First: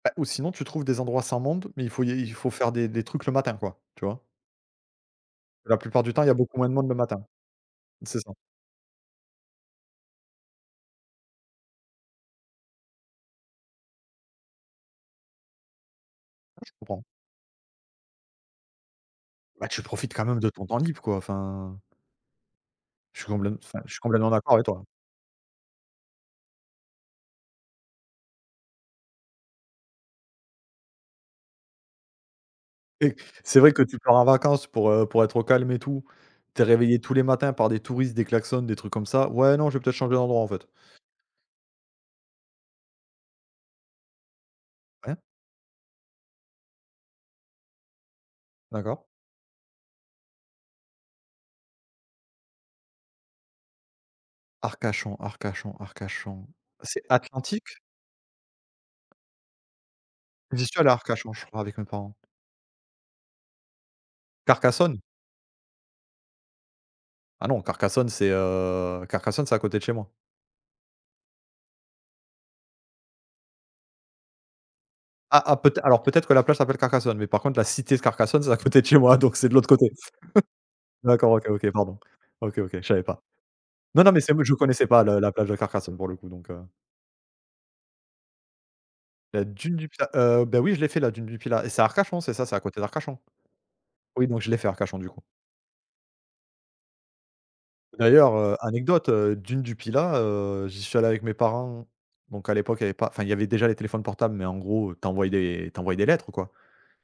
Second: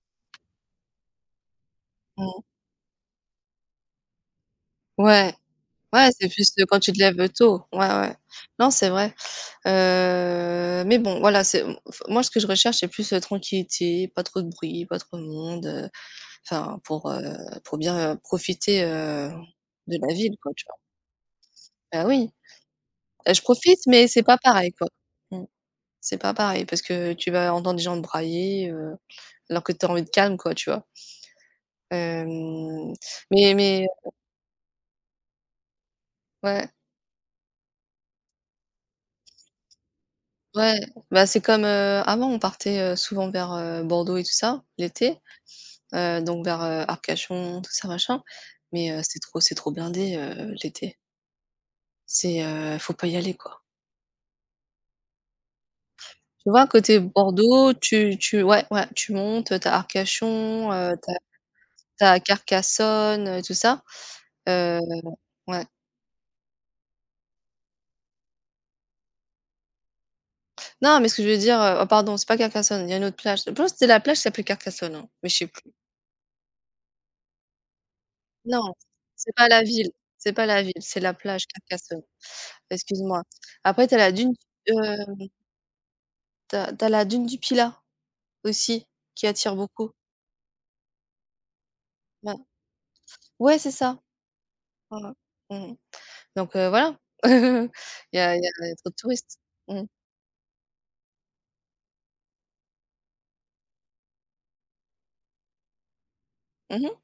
Bah, ou sinon tu trouves des endroits sans monde, mais il faut il y il y il Mmh. faut faire des des trucs le matin, quoi, tu vois? Ouais. La plupart Ouais, du temps, il c'est y a plus, beaucoup heu, moins de quand monde tu le te lèves, matin. heu, tôt, ouais, ouais. C'est ça. Non, c'est vrai. Heu, mais bon, voilà, c'est m m f moi ce que je recherche, c'est plus la tranquillité, pas trop de bruit, pas trop de monde, heu Ouais, je enfin comprends. pour, heu, pour bien, heu, profiter, heu, Bah, tu de profites la quand ville, même de quoi, tu ton vois? temps libre, quoi, enfin. Bah oui, Je suis et je complètem enfin, profite je suis mais c'est complètement pas d'accord avec pareil, toi, hein. quoi. Mmh. C'est pas pareil parce que tu vas entendre des gens brailler, heu, alors que tu as envie de calme quoi, tu vois? Hem, Et mais c'est vrai que mais tu pars en vacances pour, heu, pour être au calme et tout. Tu es Ouais. réveillé tous les matins par des touristes, des klaxons, des trucs comme ça. Ouais non, je vais peut-être changer d'endroit, en fait. Ouais. Bah, c'est comme, heu, avant on partait, heu, souvent vers, heu, Bordeaux et tout ça l'été, Hein? heu, donc vers, heu, Arcachon, tout ça, machin mais heu, D'accord. c'est trop c'est trop blindé, heu, l'été. C'est, heu, faut pas y aller, quoi. Arcachon, Arcachon, Arcachon. Tu vois? Côté C'est Bordeaux, Atlantique? tu tu ouais, ouais, tu montes, heu, tu as J'y Arcachon, suis allé à heu, tu as Arcachon, je crois, avec mes tu parents. as Carcassonne, heu, et tout ça. Heu, Carcassonne? ouais. Ah non, Carcassonne, c'est, heu, Carcassonne, c'est à côté de chez moi. Non, mais ce que je veux dire, heu, oh pardon, c'est pas Carcassonne, il y a une autre plage. Je pense que c'était la plage qui s'appelait Carcassonne, hein, mais je Ah, sais ah, plus. peut-ê alors peut-être que la plage s'appelle Carcassonne, mais par contre la cité de Carcassonne, c'est à Non, côté de chez moi, c'est donc pas c'est de la l'autre côté. ville, c'est pas la ville, c'est la D'accord, plage OK, OK, pardon. Carcassonne. OK, OK, je Excuse savais pas. moi. Après, tu as Non, non, la mais dune c'est m je du, connaissais pas le hem la plage de Carcassonne pour le coup donc tu heu as tu as la dune du Pilat aussi, qui La attire dune du beaucoup. Pilat? Heu, beh, oui, je l'ai fait la dune du Pilat et c'est à Arcachon, c'est Ben, ça? C'est à côté d'Arcachon? ouais, c'est ça. Oui, donc je l'ai fait Arcachon, Hein, du hein. coup. Mmh mh donc heu, voilà. Il y D'ailleurs, a il y a heu, il y a trop de anecdote, heu, touristes. dune du Mmh. Pilat, heu, j'y suis allé avec mes parents donc à l'époque il y avait pas enfin, il y avait déjà les téléphones portables mais en gros, tu envoyais des tu envoyais des lettres, quoi. Mmh mh.